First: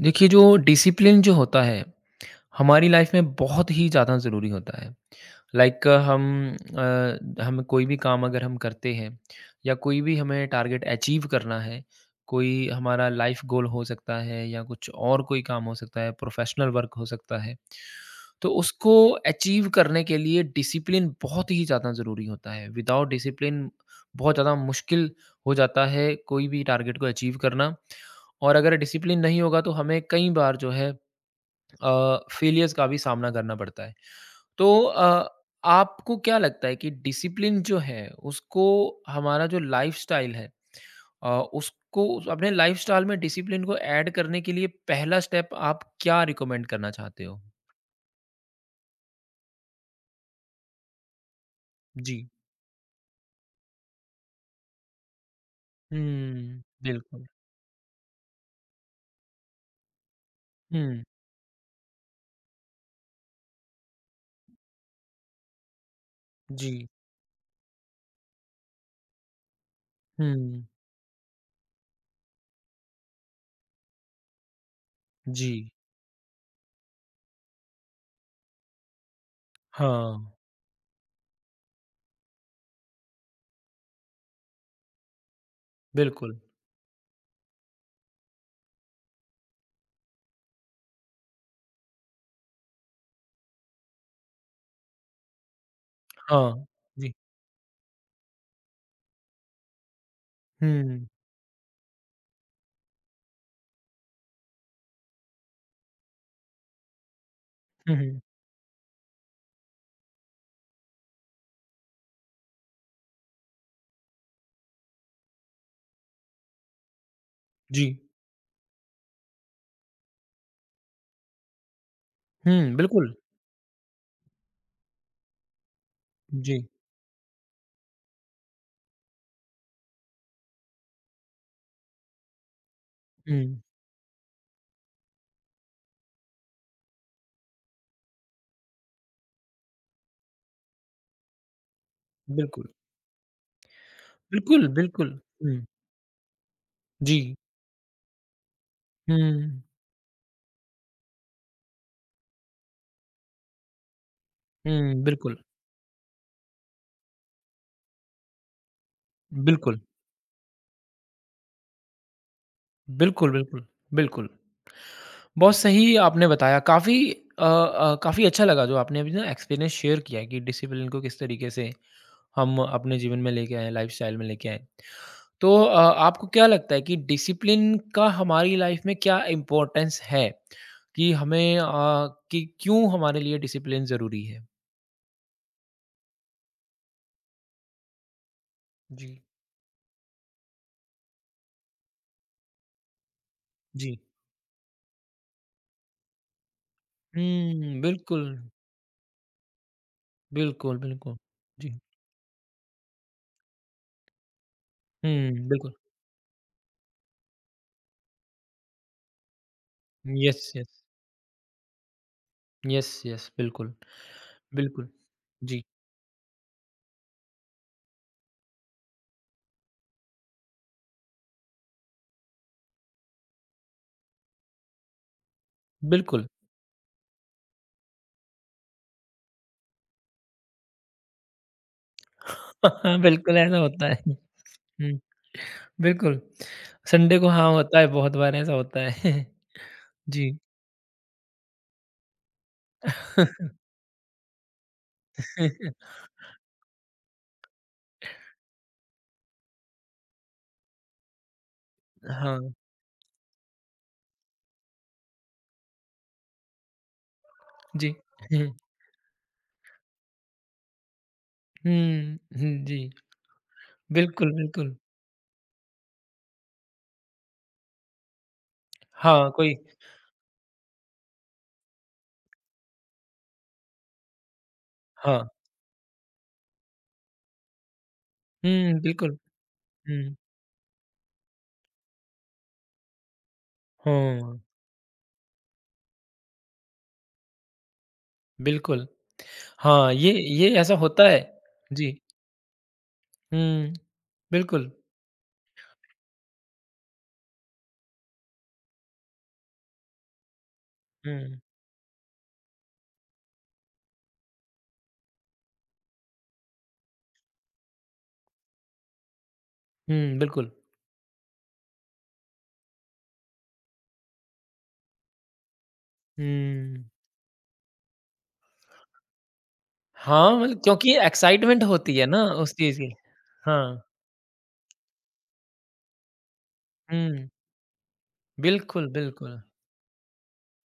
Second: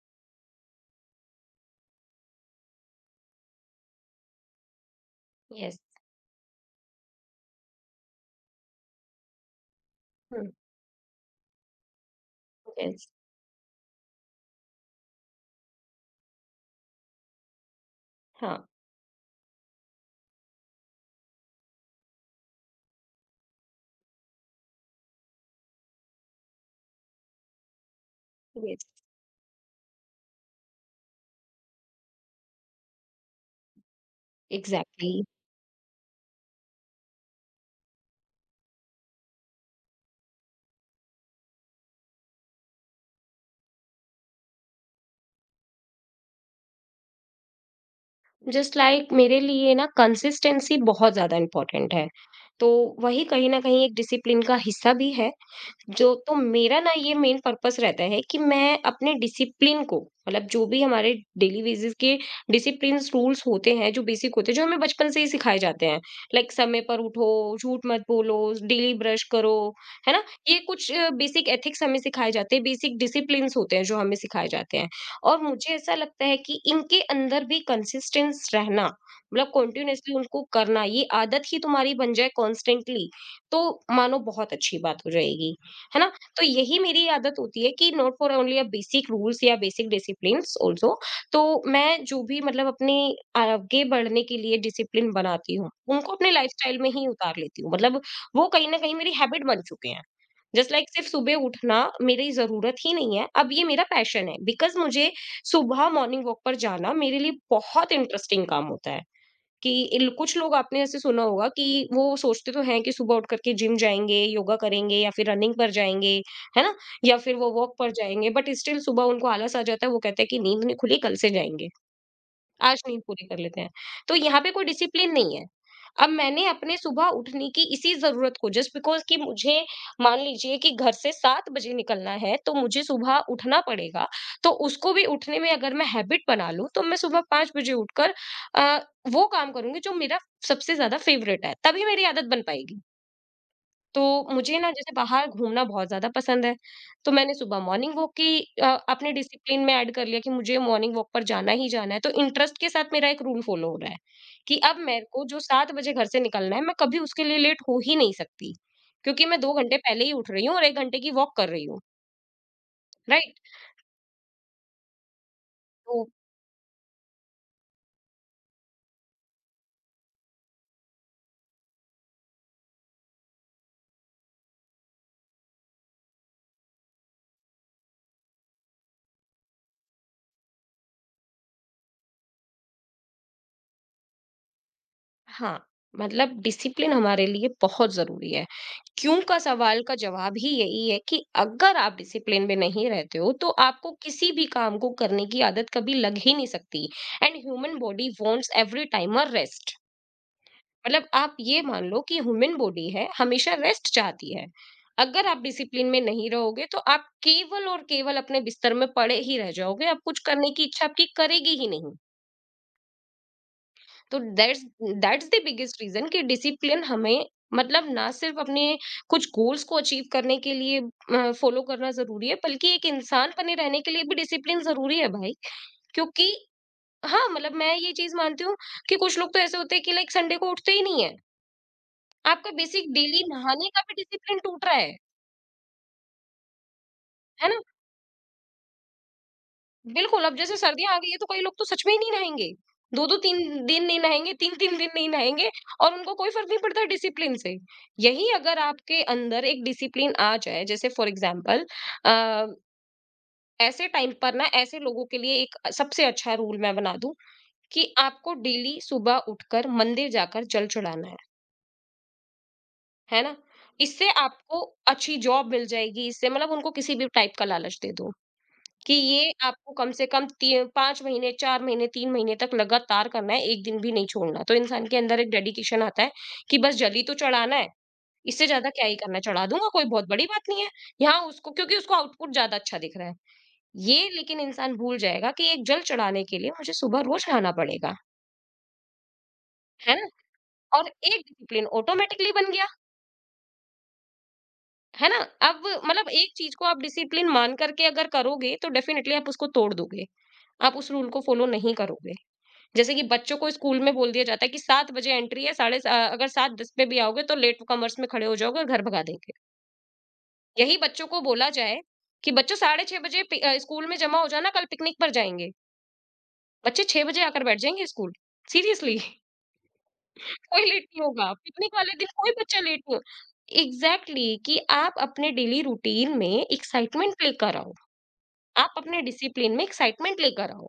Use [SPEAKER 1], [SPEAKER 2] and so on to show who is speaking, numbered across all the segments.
[SPEAKER 1] देखिए जो डिसिप्लिन जो होता है हमारी लाइफ में बहुत ही ज़्यादा ज़रूरी होता है।
[SPEAKER 2] येस।
[SPEAKER 1] लाइक हम हम कोई भी काम अगर हम करते हैं या कोई भी हमें
[SPEAKER 2] हुँ।
[SPEAKER 1] टारगेट अचीव करना है, कोई
[SPEAKER 2] येस।
[SPEAKER 1] हमारा लाइफ गोल हो सकता है या कुछ और कोई काम हो सकता है, प्रोफ़ेशनल वर्क हो सकता है। तो
[SPEAKER 2] हाँ।
[SPEAKER 1] उसको अचीव करने के लिए डिसिप्लिन बहुत ही ज़्यादा ज़रूरी होता है। विदाउट डिसिप्लिन बहुत ज़्यादा मुश्किल हो जाता है कोई भी टारगेट को अचीव करना और अगर
[SPEAKER 2] येस।
[SPEAKER 1] डिसिप्लिन नहीं होगा तो हमें कई बार जो है फेलियर्स का भी सामना करना पड़ता है। तो
[SPEAKER 2] एग्ज़ैक्टली।
[SPEAKER 1] आपको क्या लगता है कि डिसिप्लिन जो है उसको हमारा जो लाइफ़स्टाइल है अ, उसको अपने लाइफ़स्टाइल में डिसिप्लिन को ऐड करने के लिए पहला स्टेप आप क्या रिकमेंड करना चाहते हो?
[SPEAKER 2] जस्ट लाइक मेरे लिए ना कंसिस्टेंसी बहुत ज़्यादा इम्पोर्टेंट है।
[SPEAKER 1] जी।
[SPEAKER 2] तो वही कहीं न कहीं एक डिसिप्लिन का हिस्सा भी है जो तो
[SPEAKER 1] हुँ,
[SPEAKER 2] मेरा ना ये
[SPEAKER 1] बिल्कुल।
[SPEAKER 2] मेन पर्पस रहता है कि मैं अपने डिसिप्लिन को मतलब जो भी
[SPEAKER 1] हुँ,
[SPEAKER 2] हमारे डेली बेसिस के डिसिप्लिन रूल्स होते हैं जो बेसिक होते हैं जो हमें बचपन से ही सिखाए जाते हैं, लाइक
[SPEAKER 1] जी।
[SPEAKER 2] समय पर उठो, झूठ मत बोलो, डेली ब्रश करो, है ना? ये
[SPEAKER 1] हुँ,
[SPEAKER 2] कुछ बेसिक एथिक्स हमें सिखाए जाते हैं, बेसिक डिसिप्लिन होते हैं जो हमें सिखाए जाते हैं। और
[SPEAKER 1] जी।
[SPEAKER 2] मुझे ऐसा लगता है कि इनके अंदर भी कंसिस्टेंस रहना मतलब कंटिन्यूअसली
[SPEAKER 1] हाँ,
[SPEAKER 2] उनको करना, ये आदत ही तुम्हारी बन जाए कॉन्स्टेंटली, तो मानो बहुत अच्छी बात हो जाएगी, है ना?
[SPEAKER 1] बिल्कुल।
[SPEAKER 2] तो यही मेरी आदत होती है कि not for only a basic rules या बेसिक डिसिप्लिन्स आल्सो। तो मैं जो भी मतलब अपने आगे बढ़ने के लिए डिसिप्लिन बनाती हूँ, उनको अपने
[SPEAKER 1] हाँ,
[SPEAKER 2] लाइफ़स्टाइल में ही
[SPEAKER 1] जी।
[SPEAKER 2] उतार लेती हूँ। मतलब वो कहीं न कहीं मेरी हैबिट बन चुके हैं। जस्ट लाइक
[SPEAKER 1] हुँ,
[SPEAKER 2] सिर्फ़ सुबह उठना मेरी ज़रूरत ही नहीं है, अब ये मेरा पैशन है, बिकॉज़ मुझे सुबह मॉर्निंग वॉक पर जाना मेरे लिए बहुत
[SPEAKER 1] हुँ, हुँ।
[SPEAKER 2] इंटरेस्टिंग काम होता है। कि इल कुछ लोग आपने ऐसे सुना होगा कि वो सोचते तो हैं कि सुबह उठ करके जिम जाएँगे, योगा करेंगे या फिर रनिंग पर जाएँगे, है ना? या फिर वो वॉक
[SPEAKER 1] जी।
[SPEAKER 2] पर जाएँगे बट स्टिल सुबह उनको आलस आ जाता है, वो कहते हैं कि नींद नहीं खुली, कल से जाएँगे।
[SPEAKER 1] हुँ,
[SPEAKER 2] आज नींद
[SPEAKER 1] बिल्कुल।
[SPEAKER 2] पूरी कर लेते हैं। तो यहाँ पे कोई डिसिप्लिन नहीं है। अब मैंने
[SPEAKER 1] जी।
[SPEAKER 2] अपने सुबह उठने की इसी ज़रूरत को, जस्ट बिकॉज़ कि मुझे मान लीजिए कि घर से 7 बजे निकलना है, तो मुझे सुबह
[SPEAKER 1] हुँ,
[SPEAKER 2] उठना पड़ेगा। तो उसको भी उठने में अगर मैं हैबिट बना लूँ, तो मैं सुबह 5 बजे उठकर अ, वो काम करूँगी जो मेरा सबसे ज़्यादा फ़ेवरेट है, तभी मेरी आदत बन
[SPEAKER 1] बिल्कुल।
[SPEAKER 2] पाएगी। तो मुझे
[SPEAKER 1] बिल्कुल,
[SPEAKER 2] ना जैसे
[SPEAKER 1] बिल्कुल।
[SPEAKER 2] बाहर
[SPEAKER 1] हुँ,
[SPEAKER 2] घूमना बहुत ज़्यादा पसंद है, तो
[SPEAKER 1] जी।
[SPEAKER 2] मैंने सुबह मॉर्निंग वॉक की अपने
[SPEAKER 1] हुँ।
[SPEAKER 2] डिसिप्लिन में ऐड कर लिया कि मुझे मॉर्निंग वॉक पर जाना ही जाना है, तो इंटरेस्ट के साथ मेरा एक रूल फॉलो हो रहा है कि अब
[SPEAKER 1] हुँ,
[SPEAKER 2] मेरे को
[SPEAKER 1] बिल्कुल,
[SPEAKER 2] जो 7 बजे घर से निकलना है, मैं कभी उसके लिए लेट हो ही नहीं सकती, क्योंकि मैं 2 घंटे
[SPEAKER 1] बिल्कुल,
[SPEAKER 2] पहले ही उठ रही हूँ और 1 घंटे की वॉक कर रही हूँ,
[SPEAKER 1] बिल्कुल,
[SPEAKER 2] राइट?
[SPEAKER 1] बिल्कुल, बिल्कुल। बहुत सही
[SPEAKER 2] तो
[SPEAKER 1] आपने बताया, काफ़ी काफ़ी अच्छा लगा जो आपने अभी ना एक्सपीरियंस शेयर किया है कि डिसिप्लिन को किस तरीके से हम अपने जीवन में लेके आए हैं, लाइफ़स्टाइल में लेके आए हैं। तो आपको क्या लगता है कि डिसिप्लिन का हमारी लाइफ़ में क्या इम्पोर्टेंस है? कि हमें कि क्यों हमारे लिए डिसिप्लिन ज़रूरी है?
[SPEAKER 2] हाँ मतलब डिसिप्लिन हमारे लिए बहुत जरूरी है।
[SPEAKER 1] जी,
[SPEAKER 2] क्यों का सवाल का जवाब ही यही है कि अगर आप डिसिप्लिन में नहीं रहते हो तो आपको
[SPEAKER 1] जी।
[SPEAKER 2] किसी भी काम को करने की आदत कभी लग ही नहीं सकती। एंड ह्यूमन
[SPEAKER 1] हुँ,
[SPEAKER 2] बॉडी
[SPEAKER 1] बिल्कुल,
[SPEAKER 2] wants every time a rest.
[SPEAKER 1] बिल्कुल,
[SPEAKER 2] मतलब
[SPEAKER 1] बिल्कुल।
[SPEAKER 2] आप ये
[SPEAKER 1] जी।
[SPEAKER 2] मान लो कि ह्यूमन बॉडी है, हमेशा रेस्ट चाहती है। अगर आप
[SPEAKER 1] हुँ, बिल्कुल।
[SPEAKER 2] डिसिप्लिन में नहीं रहोगे तो आप केवल और केवल अपने बिस्तर में पड़े ही रह जाओगे, आप कुछ
[SPEAKER 1] यस,
[SPEAKER 2] करने की
[SPEAKER 1] यस।
[SPEAKER 2] इच्छा आपकी करेगी ही नहीं।
[SPEAKER 1] यस, यस, बिल्कुल,
[SPEAKER 2] तो दैट्स
[SPEAKER 1] बिल्कुल।
[SPEAKER 2] दैट्स द
[SPEAKER 1] जी,
[SPEAKER 2] बिगेस्ट रीजन कि डिसिप्लिन हमें मतलब ना सिर्फ अपने कुछ गोल्स को अचीव करने के लिए फॉलो करना जरूरी है, बल्कि एक इंसान बने रहने के लिए भी डिसिप्लिन जरूरी है भाई।
[SPEAKER 1] बिल्कुल।
[SPEAKER 2] क्योंकि हाँ मतलब मैं ये चीज मानती हूँ कि कुछ लोग तो ऐसे होते हैं कि लाइक संडे को उठते ही नहीं है। आपका बेसिक डेली
[SPEAKER 1] बिल्कुल ऐसा
[SPEAKER 2] नहाने का
[SPEAKER 1] होता
[SPEAKER 2] भी
[SPEAKER 1] है।
[SPEAKER 2] डिसिप्लिन टूट रहा
[SPEAKER 1] हुँ,
[SPEAKER 2] है
[SPEAKER 1] बिल्कुल। संडे को
[SPEAKER 2] है
[SPEAKER 1] हाँ,
[SPEAKER 2] ना?
[SPEAKER 1] होता है, बहुत बार ऐसा होता है।
[SPEAKER 2] बिल्कुल,
[SPEAKER 1] जी।
[SPEAKER 2] अब जैसे सर्दियाँ आ गई है तो कई लोग तो सच में ही नहीं नहाएँगे। 2-2 3 दिन नहीं नहाएँगे, 3-3 दिन नहीं नहाएँगे और उनको कोई फ़र्क नहीं पड़ता डिसिप्लिन से। यही अगर आपके अंदर एक डिसिप्लिन आ जाए, जैसे फ़ॉर एग्ज़ाम्पल, अ,
[SPEAKER 1] हाँ,
[SPEAKER 2] ऐसे टाइम पर ना ऐसे लोगों के लिए एक सबसे अच्छा रूल मैं बना दूँ कि
[SPEAKER 1] जी।
[SPEAKER 2] आपको
[SPEAKER 1] हुँ,
[SPEAKER 2] डेली सुबह उठकर मंदिर जाकर जल चढ़ाना
[SPEAKER 1] हुँ, हुँ, जी।
[SPEAKER 2] है ना? इससे
[SPEAKER 1] बिल्कुल,
[SPEAKER 2] आपको
[SPEAKER 1] बिल्कुल।
[SPEAKER 2] अच्छी जॉब मिल जाएगी, इससे मतलब उनको किसी भी टाइप का लालच दे दो। कि
[SPEAKER 1] हाँ,
[SPEAKER 2] ये
[SPEAKER 1] कोई
[SPEAKER 2] आपको कम से कम ती 5 महीने, 4 महीने, 3 महीने तक लगातार करना है, एक दिन भी नहीं छोड़ना। तो इंसान के
[SPEAKER 1] हाँ।
[SPEAKER 2] अंदर एक डेडिकेशन आता है कि बस जल्दी तो चढ़ाना है, इससे ज़्यादा
[SPEAKER 1] हुँ,
[SPEAKER 2] क्या ही
[SPEAKER 1] बिल्कुल।
[SPEAKER 2] करना है, चढ़ा दूँगा, कोई बहुत
[SPEAKER 1] हुँ,
[SPEAKER 2] बड़ी बात नहीं है। यहाँ उसको क्योंकि उसको आउटपुट ज़्यादा अच्छा दिख रहा है। ये
[SPEAKER 1] हाँ,
[SPEAKER 2] लेकिन इंसान भूल जाएगा कि एक जल चढ़ाने के लिए मुझे सुबह रोज़ नहाना पड़ेगा,
[SPEAKER 1] बिल्कुल। हाँ,
[SPEAKER 2] है ना?
[SPEAKER 1] ये ऐसा
[SPEAKER 2] और
[SPEAKER 1] होता
[SPEAKER 2] एक
[SPEAKER 1] है।
[SPEAKER 2] डिसिप्लिन
[SPEAKER 1] जी।
[SPEAKER 2] ऑटोमैटिकली बन गया,
[SPEAKER 1] हुँ, बिल्कुल।
[SPEAKER 2] है ना? अब मतलब एक चीज़ को आप डिसिप्लिन मान कर के अगर करोगे, तो डेफ़िनिटली आप उसको तोड़ दोगे। आप उस रूल को
[SPEAKER 1] हुँ,
[SPEAKER 2] फ़ॉलो नहीं करोगे। जैसे कि बच्चों को स्कूल में बोल दिया जाता है कि 7 बजे एंट्री है, साढ़े सा अगर 7:10 पे भी आओगे तो लेट कमर्स में खड़े हो जाओगे और घर भगा देंगे।
[SPEAKER 1] हुँ, बिल्कुल।
[SPEAKER 2] यही बच्चों को बोला जाए कि बच्चों साढ़े 6 बजे स्कूल में जमा हो जाना, कल पिकनिक पर जाएँगे। बच्चे
[SPEAKER 1] हुँ।
[SPEAKER 2] 6 बजे आकर बैठ जाएँगे स्कूल। सीरियसली।
[SPEAKER 1] हाँ, मतलब
[SPEAKER 2] कोई लेट
[SPEAKER 1] क्योंकि
[SPEAKER 2] नहीं होगा।
[SPEAKER 1] एक्साइटमेंट
[SPEAKER 2] पिकनिक वाले
[SPEAKER 1] होती है
[SPEAKER 2] दिन
[SPEAKER 1] ना
[SPEAKER 2] कोई
[SPEAKER 1] उस
[SPEAKER 2] बच्चा
[SPEAKER 1] चीज़
[SPEAKER 2] लेट
[SPEAKER 1] की।
[SPEAKER 2] नहीं हो।
[SPEAKER 1] हाँ,
[SPEAKER 2] एग्ज़ैक्टली, कि आप अपने डेली रूटीन में एक्साइटमेंट
[SPEAKER 1] हुँ,
[SPEAKER 2] लेकर आओ। आप
[SPEAKER 1] बिल्कुल,
[SPEAKER 2] अपने
[SPEAKER 1] बिल्कुल।
[SPEAKER 2] डिसिप्लिन में एक्साइटमेंट लेकर आओ।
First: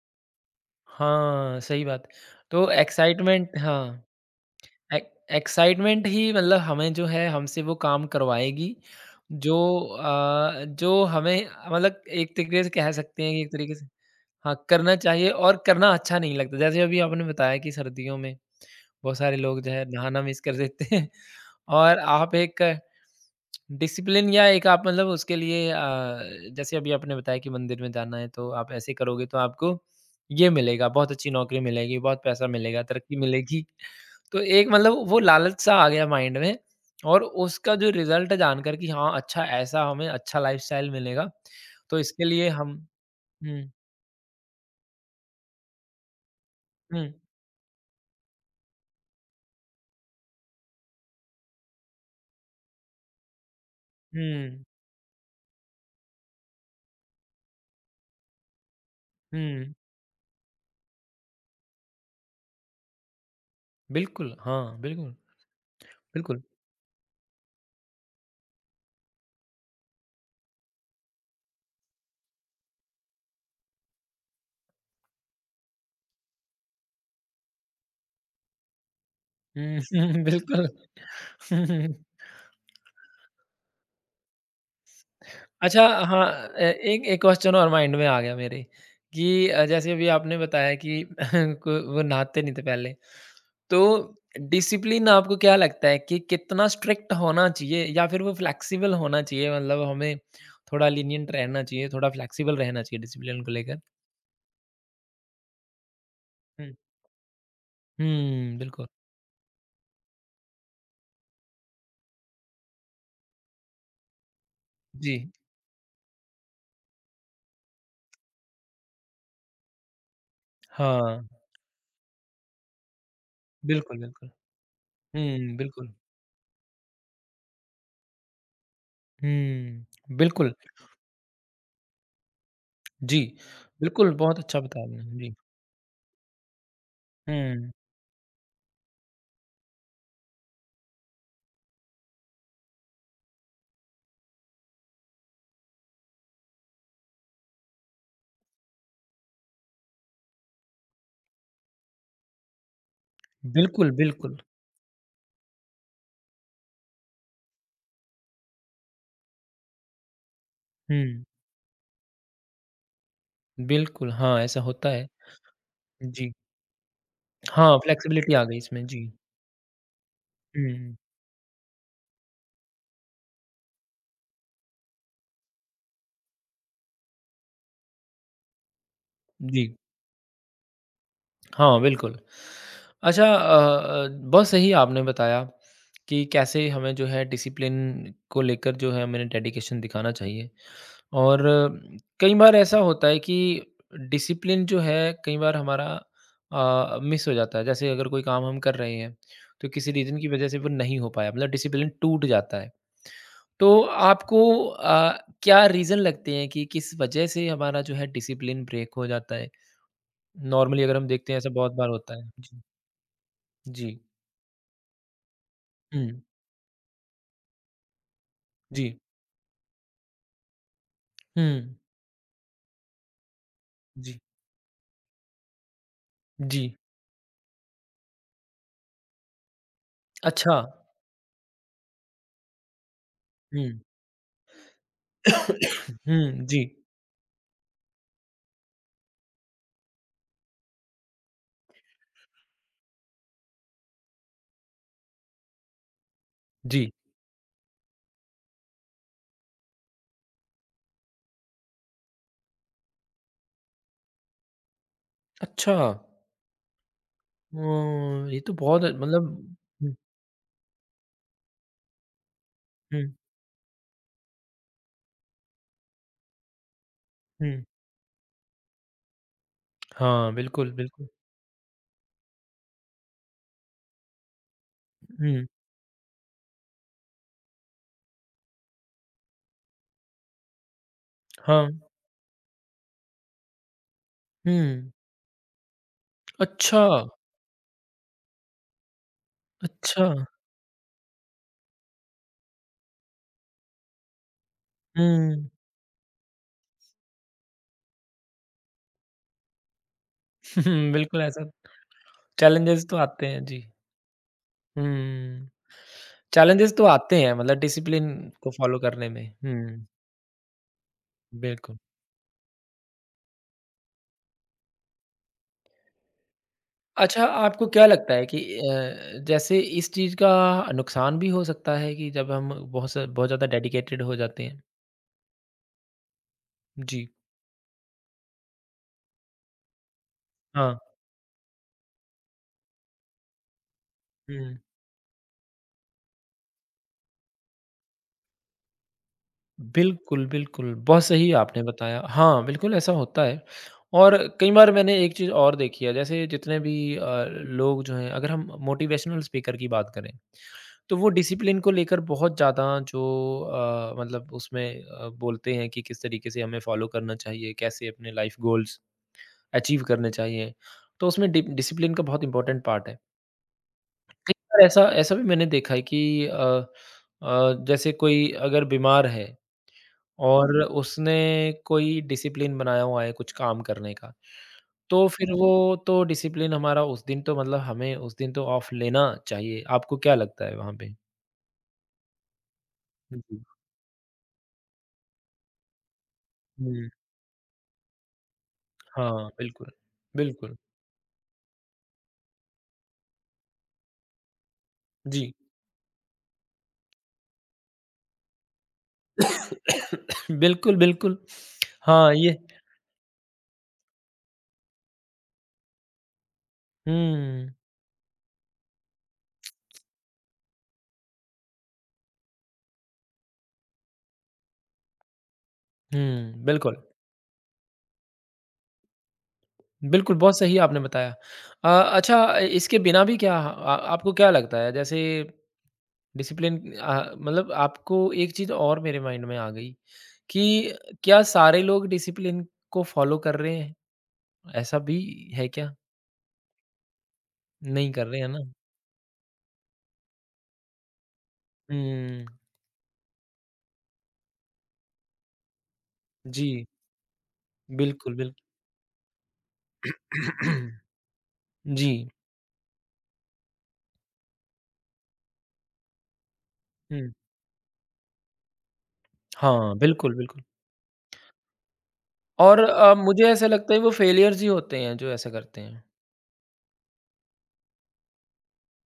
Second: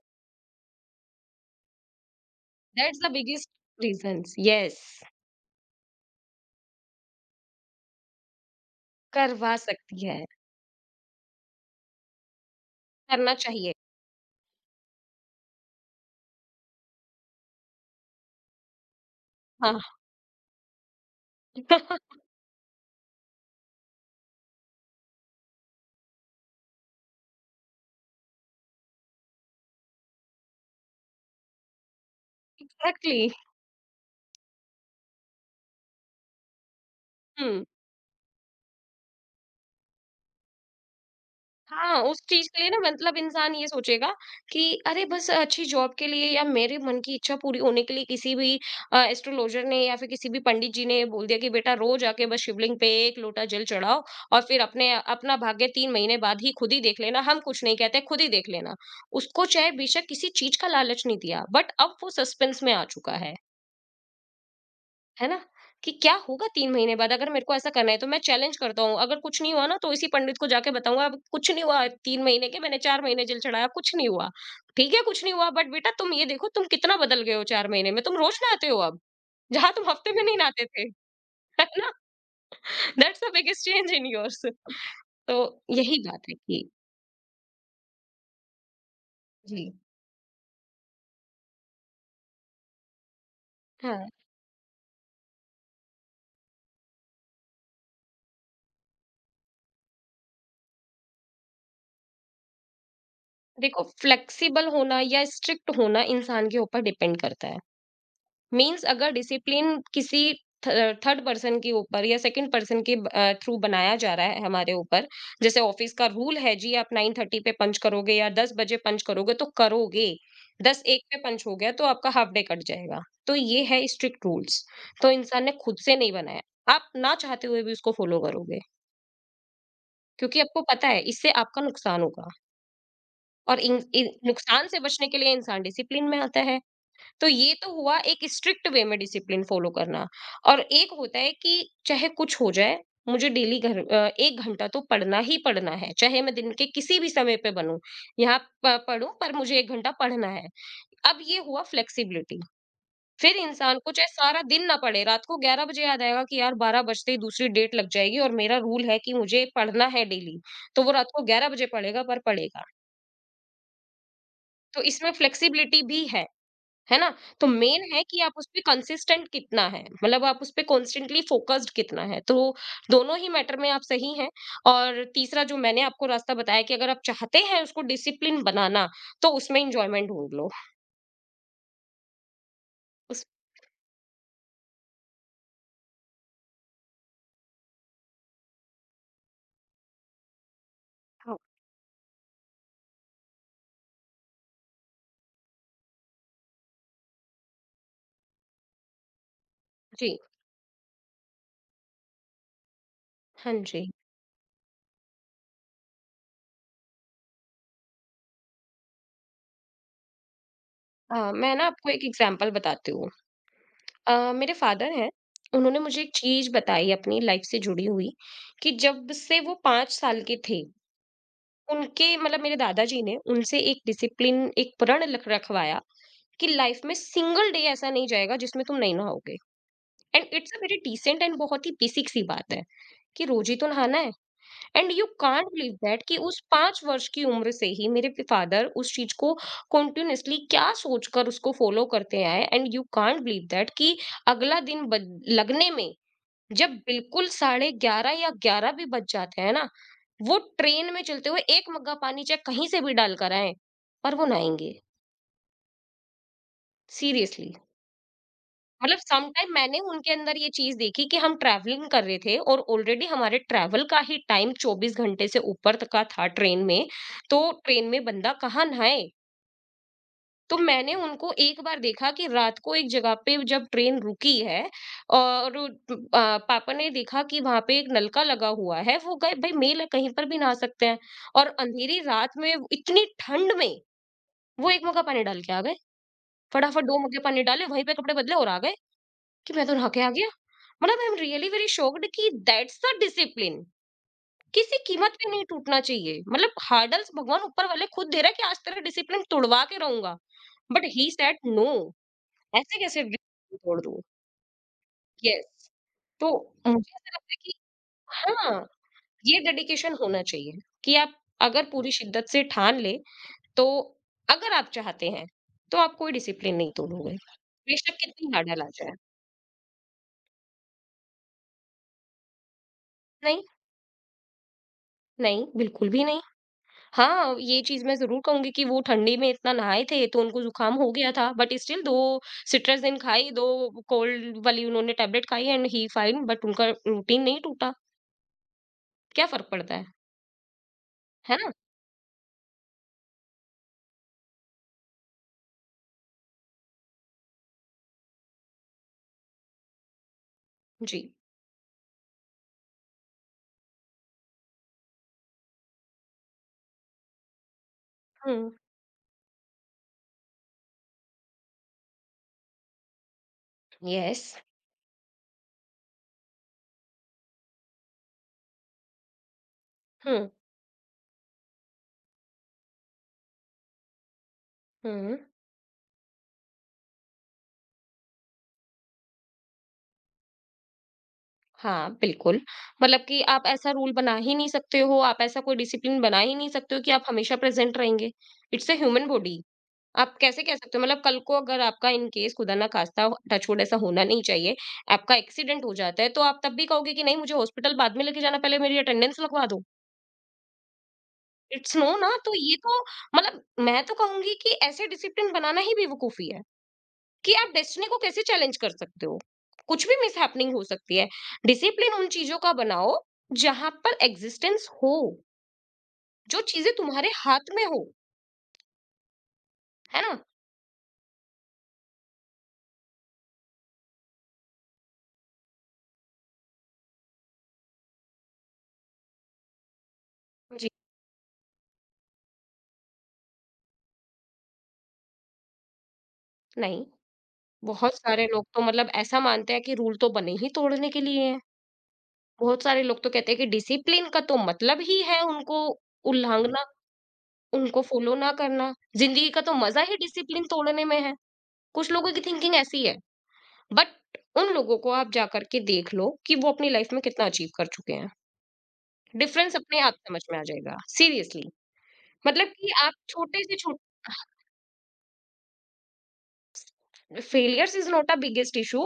[SPEAKER 1] हाँ, सही बात। तो
[SPEAKER 2] दैट्स द
[SPEAKER 1] एक्साइटमेंट
[SPEAKER 2] बिगेस्ट
[SPEAKER 1] हाँ,
[SPEAKER 2] रीज़न्स। यस।
[SPEAKER 1] एक एक्साइटमेंट ही मतलब हमें जो है हमसे वो काम करवाएगी जो
[SPEAKER 2] करवा सकती है।
[SPEAKER 1] जो हमें मतलब एक तरीके से कह सकते हैं
[SPEAKER 2] करना
[SPEAKER 1] कि एक
[SPEAKER 2] चाहिए।
[SPEAKER 1] तरीके से हाँ, करना चाहिए और करना अच्छा नहीं लगता। जैसे अभी आपने बताया कि सर्दियों में बहुत सारे लोग जो
[SPEAKER 2] हाँ।
[SPEAKER 1] है नहाना मिस कर देते हैं और आप एक डिसिप्लिन या एक आप मतलब उसके लिए जैसे अभी आपने बताया कि मंदिर में जाना है तो आप ऐसे करोगे तो आपको ये मिलेगा, बहुत अच्छी नौकरी मिलेगी, बहुत पैसा मिलेगा, तरक्की
[SPEAKER 2] एग्ज़ैक्टली।
[SPEAKER 1] मिलेगी। तो एक मतलब वो लालच सा आ गया माइंड में और
[SPEAKER 2] हुँ।
[SPEAKER 1] उसका जो रिज़ल्ट जानकर कि हाँ, अच्छा ऐसा हमें अच्छा लाइफ़स्टाइल मिलेगा, तो
[SPEAKER 2] हाँ, उस
[SPEAKER 1] इसके
[SPEAKER 2] चीज़
[SPEAKER 1] लिए
[SPEAKER 2] के लिए
[SPEAKER 1] हम
[SPEAKER 2] ना मतलब इंसान
[SPEAKER 1] हुँ,
[SPEAKER 2] ये सोचेगा कि अरे बस अच्छी जॉब के लिए या मेरे मन
[SPEAKER 1] हुँ,
[SPEAKER 2] की इच्छा पूरी होने के लिए किसी भी एस्ट्रोलॉज़र ने या फिर किसी भी पंडित जी ने बोल दिया कि बेटा रोज़ आके बस शिवलिंग पे 1 लोटा जल चढ़ाओ और फिर
[SPEAKER 1] हुँ,
[SPEAKER 2] अपने अपना भाग्य 3 महीने बाद ही खुद ही देख लेना, हम कुछ नहीं कहते, खुद ही देख लेना। उसको चाहे
[SPEAKER 1] हुँ,
[SPEAKER 2] बेशक किसी चीज़ का लालच नहीं दिया, बट अब वो सस्पेंस में आ चुका है।
[SPEAKER 1] बिल्कुल, हाँ, बिल्कुल,
[SPEAKER 2] है ना? कि क्या
[SPEAKER 1] बिल्कुल।
[SPEAKER 2] होगा 3 महीने बाद, अगर मेरे को ऐसा करना है तो मैं चैलेंज करता हूँ। अगर कुछ नहीं हुआ ना तो इसी पंडित को जाके बताऊँगा अब कुछ नहीं हुआ, 3 महीने के मैंने 4 महीने जेल चढ़ाया, कुछ नहीं हुआ। ठीक है, कुछ नहीं हुआ, बट बेटा तुम ये देखो तुम कितना बदल गए हो 4 महीने में, तुम रोज़ नहाते हो अब, जहाँ तुम हफ्ते में
[SPEAKER 1] हुँ,
[SPEAKER 2] नहीं नहाते
[SPEAKER 1] बिल्कुल।
[SPEAKER 2] थे। है ना? That's the biggest change in yours. तो
[SPEAKER 1] अच्छा
[SPEAKER 2] यही
[SPEAKER 1] हाँ
[SPEAKER 2] बात है कि
[SPEAKER 1] ए एक एक क्वेश्चन और माइंड में आ गया मेरे कि
[SPEAKER 2] जी।
[SPEAKER 1] जैसे अभी आपने बताया कि को वो नहाते नहीं थे पहले। तो
[SPEAKER 2] हाँ,
[SPEAKER 1] डिसिप्लिन आपको क्या लगता है कि कितना स्ट्रिक्ट होना चाहिए या फिर वो फ्लेक्सिबल होना चाहिए? मतलब हमें थोड़ा लीनिएंट रहना चाहिए, थोड़ा फ्लेक्सिबल रहना चाहिए डिसिप्लिन को लेकर?
[SPEAKER 2] देखो फ्लेक्सिबल होना या स्ट्रिक्ट होना इंसान के
[SPEAKER 1] हुँ।
[SPEAKER 2] ऊपर डिपेंड करता है।
[SPEAKER 1] हुँ,
[SPEAKER 2] मीन्स
[SPEAKER 1] बिल्कुल।
[SPEAKER 2] अगर डिसिप्लिन किसी थ थर्ड पर्सन के ऊपर या सेकंड पर्सन के थ्रू बनाया जा रहा है हमारे ऊपर,
[SPEAKER 1] जी,
[SPEAKER 2] जैसे ऑफिस का रूल है जी आप 9:30 पे पंच करोगे या 10 बजे पंच करोगे तो करोगे, 10:01
[SPEAKER 1] हाँ।
[SPEAKER 2] पे पंच हो गया तो आपका हाफ डे कट जाएगा। तो ये है
[SPEAKER 1] बिल्कुल,
[SPEAKER 2] स्ट्रिक्ट
[SPEAKER 1] बिल्कुल।
[SPEAKER 2] रूल्स, तो इंसान ने
[SPEAKER 1] हुँ,
[SPEAKER 2] खुद
[SPEAKER 1] बिल्कुल।
[SPEAKER 2] से नहीं बनाया। आप ना चाहते हुए भी उसको फॉलो करोगे,
[SPEAKER 1] हुँ,
[SPEAKER 2] क्योंकि
[SPEAKER 1] बिल्कुल।
[SPEAKER 2] आपको पता है इससे आपका नुकसान होगा
[SPEAKER 1] जी,
[SPEAKER 2] और इन इन
[SPEAKER 1] बिल्कुल, बहुत अच्छा
[SPEAKER 2] नुकसान से
[SPEAKER 1] बताया आपने।
[SPEAKER 2] बचने के लिए
[SPEAKER 1] जी।
[SPEAKER 2] इंसान डिसिप्लिन में आता है। तो ये
[SPEAKER 1] हुँ,
[SPEAKER 2] तो हुआ एक स्ट्रिक्ट वे में डिसिप्लिन फॉलो करना। और एक होता है कि चाहे कुछ हो जाए मुझे डेली घर एक घंटा तो पढ़ना ही पढ़ना है, चाहे मैं दिन के किसी भी समय पे बनूं यहाँ पढूं, पर मुझे एक घंटा पढ़ना है। अब ये हुआ फ्लेक्सिबिलिटी। फिर इंसान
[SPEAKER 1] बिल्कुल,
[SPEAKER 2] को चाहे
[SPEAKER 1] बिल्कुल।
[SPEAKER 2] सारा दिन ना पड़े, रात को ग्यारह बजे याद आएगा कि यार बारह बजते ही दूसरी डेट लग जाएगी और मेरा रूल है कि मुझे पढ़ना है डेली, तो वो रात
[SPEAKER 1] हुँ,
[SPEAKER 2] को ग्यारह बजे पढ़ेगा पर पढ़ेगा।
[SPEAKER 1] बिल्कुल, हाँ, ऐसा
[SPEAKER 2] तो
[SPEAKER 1] होता है।
[SPEAKER 2] इसमें फ्लेक्सिबिलिटी भी है
[SPEAKER 1] जी।
[SPEAKER 2] है ना? तो
[SPEAKER 1] हाँ,
[SPEAKER 2] मेन है कि आप
[SPEAKER 1] फ्लेक्सिबिलिटी आ गई
[SPEAKER 2] उसपे
[SPEAKER 1] इसमें। जी।
[SPEAKER 2] कंसिस्टेंट कितना है, मतलब आप उसपे
[SPEAKER 1] हुँ, हुँ।
[SPEAKER 2] कॉन्स्टेंटली फ़ोकस्ड कितना है। तो दोनों ही मैटर में आप सही हैं। और तीसरा जो मैंने आपको रास्ता बताया कि अगर आप चाहते हैं उसको डिसिप्लिन बनाना, तो उसमें
[SPEAKER 1] जी।
[SPEAKER 2] एन्जॉयमेंट ढूँढ लो।
[SPEAKER 1] हाँ, बिल्कुल।
[SPEAKER 2] उस
[SPEAKER 1] अच्छा अ बहुत सही आपने बताया कि कैसे हमें जो है डिसिप्लिन को लेकर जो है हमें डेडिकेशन दिखाना चाहिए।
[SPEAKER 2] हाँ,
[SPEAKER 1] और कई बार ऐसा होता है कि डिसिप्लिन जो है कई बार हमारा मिस हो जाता है। जैसे अगर कोई काम हम कर रहे हैं, तो किसी
[SPEAKER 2] जी।
[SPEAKER 1] रीज़न की वज़ह से वो नहीं हो पाया मतलब डिसिप्लिन टूट जाता है।
[SPEAKER 2] हाँ
[SPEAKER 1] तो
[SPEAKER 2] जी।
[SPEAKER 1] आपको अ, क्या रीज़न लगते हैं कि किस वज़ह से हमारा जो है डिसिप्लिन ब्रेक हो जाता है? नॉर्मली अगर हम देखते हैं ऐसा
[SPEAKER 2] मैं ना
[SPEAKER 1] बहुत बार
[SPEAKER 2] आपको एक
[SPEAKER 1] होता है।
[SPEAKER 2] एग्ज़ाम्पल
[SPEAKER 1] जी,
[SPEAKER 2] बताती हूँ।
[SPEAKER 1] जी।
[SPEAKER 2] मेरे फ़ादर हैं, उन्होंने
[SPEAKER 1] हुँ,
[SPEAKER 2] मुझे एक चीज़ बताई अपनी लाइफ़ से जुड़ी हुई कि
[SPEAKER 1] जी।
[SPEAKER 2] जब से वो 5 साल के थे,
[SPEAKER 1] हुँ,
[SPEAKER 2] उनके मतलब मेरे दादा जी ने उनसे एक
[SPEAKER 1] जी,
[SPEAKER 2] डिसिप्लिन एक प्रण लख रखवाया कि
[SPEAKER 1] जी।
[SPEAKER 2] लाइफ में सिंगल डे ऐसा नहीं जाएगा जिसमें तुम नहीं नहाओगे। एंड इट्स
[SPEAKER 1] अच्छा।
[SPEAKER 2] अ वेरी डिसेंट एंड बहुत ही बेसिक सी बात है कि रोज ही तो
[SPEAKER 1] हुँ।
[SPEAKER 2] नहाना है। And you can't believe that कि उस
[SPEAKER 1] हुँ, जी,
[SPEAKER 2] 5 वर्ष की उम्र से ही मेरे फादर उस चीज को कॉन्टिन्यूसली क्या सोचकर उसको फॉलो करते आए। And you can't believe that कि अगला दिन लगने में जब
[SPEAKER 1] जी।
[SPEAKER 2] बिल्कुल 11:30 या 11 भी बज जाते हैं ना, वो ट्रेन में चलते हुए एक मग्गा पानी चाहे कहीं से भी डालकर आए पर वो नहाएंगे।
[SPEAKER 1] अच्छा।
[SPEAKER 2] सीरियसली।
[SPEAKER 1] ओह! ये तो बहुत
[SPEAKER 2] मतलब सम
[SPEAKER 1] मतलब
[SPEAKER 2] टाइम मैंने
[SPEAKER 1] हुँ,
[SPEAKER 2] उनके अंदर ये चीज देखी कि हम ट्रैवलिंग कर रहे थे और
[SPEAKER 1] हुँ,
[SPEAKER 2] ऑलरेडी हमारे ट्रैवल का ही टाइम 24 घंटे से ऊपर तक का था ट्रेन में। तो
[SPEAKER 1] हुँ।
[SPEAKER 2] ट्रेन में बंदा कहाँ नहाए।
[SPEAKER 1] हाँ,
[SPEAKER 2] तो
[SPEAKER 1] बिल्कुल,
[SPEAKER 2] मैंने
[SPEAKER 1] बिल्कुल।
[SPEAKER 2] उनको एक बार देखा कि रात को एक जगह पे जब ट्रेन रुकी है
[SPEAKER 1] हुँ,
[SPEAKER 2] और वो पापा ने देखा कि वहां पे एक नलका लगा हुआ है, वो गए भाई मेल है कहीं पर भी नहा सकते हैं। और
[SPEAKER 1] हाँ।
[SPEAKER 2] अंधेरी रात में वो इतनी ठंड में वो एक
[SPEAKER 1] हुँ,
[SPEAKER 2] मग्गा पानी डाल के आ गए।
[SPEAKER 1] अच्छा,
[SPEAKER 2] फटाफट दो मग्गे पानी डाले, वहीं पे कपड़े बदले और आ गए कि मैं तो नहा के
[SPEAKER 1] अच्छा।
[SPEAKER 2] आ गया। मतलब I am really very shocked कि दैट्स द डिसिप्लिन किसी कीमत पे नहीं
[SPEAKER 1] हुँ,
[SPEAKER 2] टूटना चाहिए, मतलब हार्डल्स भगवान ऊपर वाले खुद दे रहा है कि आज तेरा डिसिप्लिन तोड़वा के रहूंगा। बट ही
[SPEAKER 1] बिल्कुल
[SPEAKER 2] सेड
[SPEAKER 1] ऐसा
[SPEAKER 2] नो, ऐसे
[SPEAKER 1] चैलेंजेस तो
[SPEAKER 2] कैसे
[SPEAKER 1] आते हैं,
[SPEAKER 2] discipline
[SPEAKER 1] जी।
[SPEAKER 2] तोड़ दूं।
[SPEAKER 1] हुँ।
[SPEAKER 2] यस। तो
[SPEAKER 1] चैलेंजेस
[SPEAKER 2] मुझे
[SPEAKER 1] तो
[SPEAKER 2] ऐसा
[SPEAKER 1] आते हैं
[SPEAKER 2] लगता है कि
[SPEAKER 1] मतलब डिसिप्लिन को
[SPEAKER 2] हाँ,
[SPEAKER 1] फ़ॉलो करने में।
[SPEAKER 2] ये
[SPEAKER 1] हुँ,
[SPEAKER 2] डेडिकेशन होना चाहिए कि आप अगर
[SPEAKER 1] बिल्कुल।
[SPEAKER 2] पूरी शिद्दत से ठान ले, तो अगर आप चाहते हैं तो आप कोई डिसिप्लिन नहीं तोड़ोगे,
[SPEAKER 1] अच्छा, आपको क्या
[SPEAKER 2] बेशक
[SPEAKER 1] लगता है
[SPEAKER 2] कितनी
[SPEAKER 1] कि
[SPEAKER 2] हार्डल आ जाए।
[SPEAKER 1] जैसे इस चीज़ का नुकसान भी हो सकता है कि जब हम बहुत
[SPEAKER 2] नहीं,
[SPEAKER 1] ज़्यादा डेडिकेटेड हो जाते हैं?
[SPEAKER 2] नहीं, बिल्कुल भी नहीं।
[SPEAKER 1] जी।
[SPEAKER 2] हाँ, ये चीज़ मैं ज़रूर कहूँगी कि वो ठंडी में इतना नहाए थे, तो उनको ज़ुकाम
[SPEAKER 1] हाँ।
[SPEAKER 2] हो गया था, बट स्टिल 2 सिट्राज़िन खाई, 2 कोल्ड
[SPEAKER 1] हुँ।
[SPEAKER 2] वाली उन्होंने टैबलेट खाई एंड ही फाइन, बट उनका रूटीन नहीं टूटा, क्या फ़र्क पड़ता
[SPEAKER 1] बिल्कुल, बिल्कुल, बहुत सही
[SPEAKER 2] है ना?
[SPEAKER 1] आपने बताया। हाँ, बिल्कुल ऐसा होता है और कई बार मैंने एक चीज़ और देखी है, जैसे जितने भी लोग जो हैं अगर हम मोटिवेशनल स्पीकर की बात करें, तो
[SPEAKER 2] जी।
[SPEAKER 1] वो डिसिप्लिन को लेकर बहुत ज़्यादा जो बोलते हैं कि किस तरीके से हमें फ़ॉलो करना चाहिए, कैसे अपने लाइफ़
[SPEAKER 2] हुँ,
[SPEAKER 1] गोल्स अचीव करने चाहिए। तो उसमें डि डिसिप्लिन का बहुत इम्पोर्टेंट पार्ट है।
[SPEAKER 2] येस।
[SPEAKER 1] कई बार ऐसा ऐसा भी मैंने देखा है कि अ जैसे कोई अगर बीमार है
[SPEAKER 2] हुँ,
[SPEAKER 1] और उसने कोई डिसिप्लिन बनाया हुआ है कुछ काम करने का, तो
[SPEAKER 2] हुँ।
[SPEAKER 1] फिर वो तो डिसिप्लिन हमारा उस दिन तो मतलब हमें उस दिन तो ऑफ लेना चाहिए। आपको क्या लगता है वहाँ पे?
[SPEAKER 2] हाँ, बिल्कुल, मतलब कि
[SPEAKER 1] जी।
[SPEAKER 2] आप ऐसा रूल बना ही नहीं सकते हो, आप ऐसा कोई डिसिप्लिन बना ही नहीं सकते हो
[SPEAKER 1] हुँ,
[SPEAKER 2] कि आप हमेशा प्रेज़ेंट रहेंगे, इट्स अ ह्यूमन
[SPEAKER 1] हाँ,
[SPEAKER 2] बॉडी।
[SPEAKER 1] बिल्कुल।
[SPEAKER 2] आप कैसे कह
[SPEAKER 1] बिल्कुल,
[SPEAKER 2] सकते हो, मतलब कल को अगर आपका, इन केस खुदा ना खास्ता, टचवुड ऐसा होना नहीं चाहिए, आपका
[SPEAKER 1] जी।
[SPEAKER 2] एक्सीडेंट हो जाता है, तो आप तब भी कहोगे कि नहीं, मुझे हॉस्पिटल बाद में लेके जाना, पहले मेरी अटेंडेंस लगवा दो।
[SPEAKER 1] बिल्कुल, बिल्कुल।
[SPEAKER 2] इट्स नो ना।
[SPEAKER 1] हाँ,
[SPEAKER 2] तो
[SPEAKER 1] ये
[SPEAKER 2] ये तो, मतलब मैं तो कहूँगी कि ऐसे डिसिप्लिन बनाना ही बेवकूफ़ी है, कि
[SPEAKER 1] हुँ,
[SPEAKER 2] आप डेस्टिनी को कैसे चैलेंज कर सकते हो? कुछ भी मिसहैपनिंग हो सकती है। डिसिप्लिन उन चीज़ों का बनाओ जहाँ पर एक्जिस्टेंस हो,
[SPEAKER 1] हुँ,
[SPEAKER 2] जो चीज़ें
[SPEAKER 1] बिल्कुल।
[SPEAKER 2] तुम्हारे हाथ में हो, है
[SPEAKER 1] बिल्कुल,
[SPEAKER 2] ना?
[SPEAKER 1] बहुत सही आपने बताया। अ, अच्छा इसके बिना भी क्या आ आपको क्या लगता है जैसे डिसिप्लिन मतलब आपको एक चीज़ और मेरे माइंड में आ गई
[SPEAKER 2] जी,
[SPEAKER 1] कि क्या सारे लोग डिसिप्लिन को फ़ॉलो कर रहे हैं? ऐसा भी है क्या?
[SPEAKER 2] नहीं।
[SPEAKER 1] नहीं
[SPEAKER 2] बहुत
[SPEAKER 1] कर रहे हैं
[SPEAKER 2] सारे
[SPEAKER 1] ना?
[SPEAKER 2] लोग तो मतलब ऐसा मानते हैं कि रूल तो बने ही तोड़ने के लिए हैं।
[SPEAKER 1] हुँ,
[SPEAKER 2] बहुत सारे लोग तो कहते हैं कि डिसिप्लिन का तो मतलब ही है उनको उल्लंघना,
[SPEAKER 1] जी,
[SPEAKER 2] उनको फॉलो
[SPEAKER 1] बिल्कुल,
[SPEAKER 2] ना
[SPEAKER 1] बिल
[SPEAKER 2] करना। जिंदगी का तो मजा ही डिसिप्लिन तोड़ने में है।
[SPEAKER 1] जी,
[SPEAKER 2] कुछ लोगों की थिंकिंग ऐसी है। बट उन लोगों को आप जाकर के देख लो कि वो अपनी लाइफ में
[SPEAKER 1] हुँ,
[SPEAKER 2] कितना अचीव कर चुके हैं। डिफरेंस
[SPEAKER 1] हाँ,
[SPEAKER 2] अपने आप
[SPEAKER 1] बिल्कुल,
[SPEAKER 2] समझ में
[SPEAKER 1] बिल्कुल।
[SPEAKER 2] आ जाएगा, सीरियसली। मतलब
[SPEAKER 1] और
[SPEAKER 2] कि आप
[SPEAKER 1] मुझे
[SPEAKER 2] छोटे
[SPEAKER 1] ऐसा
[SPEAKER 2] से
[SPEAKER 1] लगता
[SPEAKER 2] छो
[SPEAKER 1] है वो फेलियर्स ही होते हैं जो ऐसा करते हैं।
[SPEAKER 2] Failures is not a biggest issue.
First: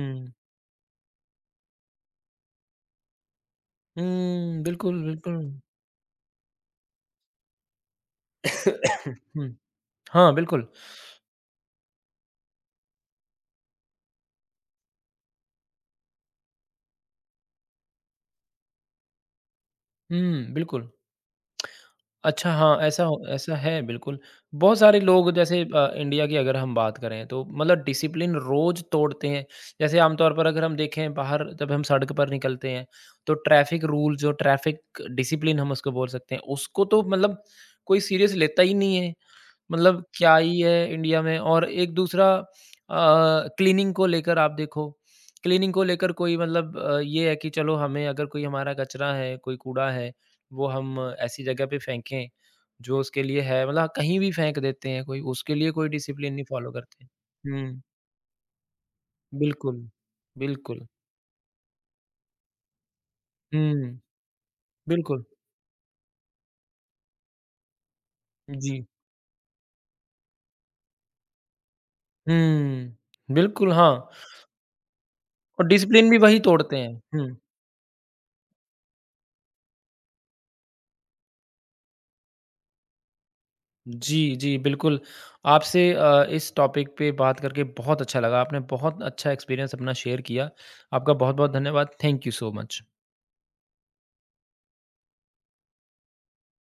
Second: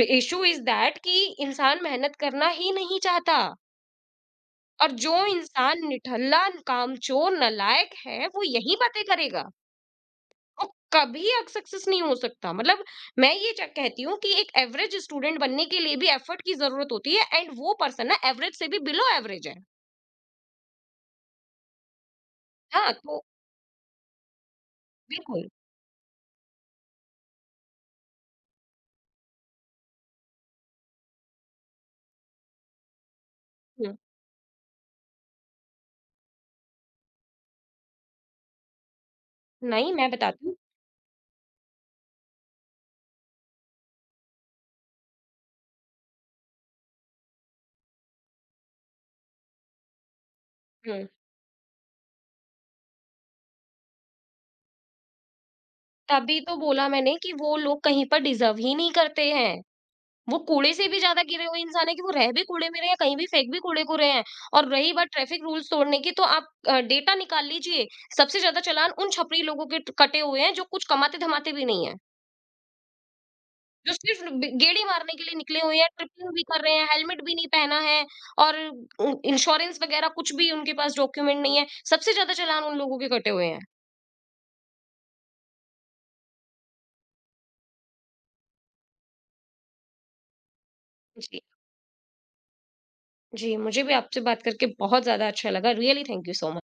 [SPEAKER 2] र इश्यू इज़ दैट कि इंसान मेहनत करना ही नहीं चाहता।
[SPEAKER 1] हुँ,
[SPEAKER 2] और
[SPEAKER 1] बिल्कुल,
[SPEAKER 2] जो
[SPEAKER 1] बिल्कुल।
[SPEAKER 2] इंसान निठल्ला, कामचोर, नालायक है, वो यही बातें करेगा।
[SPEAKER 1] हुँ। हाँ,
[SPEAKER 2] वो
[SPEAKER 1] बिल्कुल।
[SPEAKER 2] कभी सक्सेस नहीं हो सकता। मतलब मैं ये च कहती हूँ कि एक एवरेज स्टूडेंट बनने के लिए भी एफर्ट की ज़रूरत होती है एंड वो पर्सन ना एवरेज से भी बिलो एवरेज है।
[SPEAKER 1] हुँ, बिल्कुल।
[SPEAKER 2] हाँ, तो
[SPEAKER 1] ऐसा है बिल्कुल। बहुत सारे लोग
[SPEAKER 2] बिल्कुल।
[SPEAKER 1] जैसे इंडिया की अगर हम बात करें तो मतलब डिसिप्लिन रोज़ तोड़ते हैं। जैसे आमतौर पर अगर हम देखें बाहर जब हम सड़क पर निकलते हैं तो ट्रैफ़िक
[SPEAKER 2] हुँ,
[SPEAKER 1] रूल जो ट्रैफ़िक डिसिप्लिन हम उसको बोल सकते हैं, उसको तो मतलब कोई सीरियस लेता ही नहीं है।
[SPEAKER 2] नहीं
[SPEAKER 1] मतलब
[SPEAKER 2] मैं
[SPEAKER 1] क्या
[SPEAKER 2] बताती हूँ।
[SPEAKER 1] ही है इंडिया में और एक दूसरा क्लीनिंग को लेकर आप देखो, क्लीनिंग को लेकर कोई मतलब ये है कि चलो हमें अगर कोई हमारा कचरा है, कोई कूड़ा है, वो हम
[SPEAKER 2] हुँ,
[SPEAKER 1] ऐसी जगह पे फेंकें, जो उसके लिए है मतलब कहीं भी फेंक देते हैं कोई, उसके लिए कोई डिसिप्लिन
[SPEAKER 2] तभी
[SPEAKER 1] नहीं
[SPEAKER 2] तो
[SPEAKER 1] फ़ॉलो
[SPEAKER 2] बोला
[SPEAKER 1] करते।
[SPEAKER 2] मैंने कि वो लोग
[SPEAKER 1] हुँ,
[SPEAKER 2] कहीं पर डिज़र्व ही नहीं करते हैं।
[SPEAKER 1] बिल्कुल,
[SPEAKER 2] वो कूड़े
[SPEAKER 1] बिल्कुल।
[SPEAKER 2] से भी ज़्यादा गिरे हुए इंसान है कि वो रह भी कूड़े में रहे हैं, कहीं भी फेंक भी कूड़े को
[SPEAKER 1] हुँ,
[SPEAKER 2] रहे हैं। और रही बात
[SPEAKER 1] बिल्कुल।
[SPEAKER 2] ट्रैफिक रूल्स तोड़ने की, तो आप डेटा निकाल लीजिए। सबसे ज़्यादा
[SPEAKER 1] जी।
[SPEAKER 2] चालान उन छपरी लोगों के ट कटे हुए हैं, जो कुछ कमाते-धमाते भी नहीं हैं।
[SPEAKER 1] हुँ, बिल्कुल
[SPEAKER 2] जो
[SPEAKER 1] हाँ,
[SPEAKER 2] सिर्फ़ बे गेड़ी मारने के लिए निकले
[SPEAKER 1] और
[SPEAKER 2] हुए हैं,
[SPEAKER 1] डिसिप्लिन भी
[SPEAKER 2] ट्रिपिंग
[SPEAKER 1] वही
[SPEAKER 2] भी कर रहे
[SPEAKER 1] तोड़ते
[SPEAKER 2] हैं,
[SPEAKER 1] हैं।
[SPEAKER 2] हेलमेट
[SPEAKER 1] हुँ।
[SPEAKER 2] भी नहीं पहना है और उ इंश्योरेंस वगैरह कुछ भी उनके पास डॉक्यूमेंट नहीं है। सबसे ज़्यादा चालान उन लोगों के कटे हुए हैं।
[SPEAKER 1] जी, जी, बिल्कुल। आपसे इस टॉपिक पे बात करके बहुत अच्छा लगा। आपने बहुत अच्छा एक्सपीरियंस अपना शेयर किया। आपका
[SPEAKER 2] जी।
[SPEAKER 1] बहुत-बहुत धन्यवाद। Thank you so much.
[SPEAKER 2] जी, मुझे भी आपसे बात करके बहुत ज़्यादा अच्छा लगा। Really thank you so much.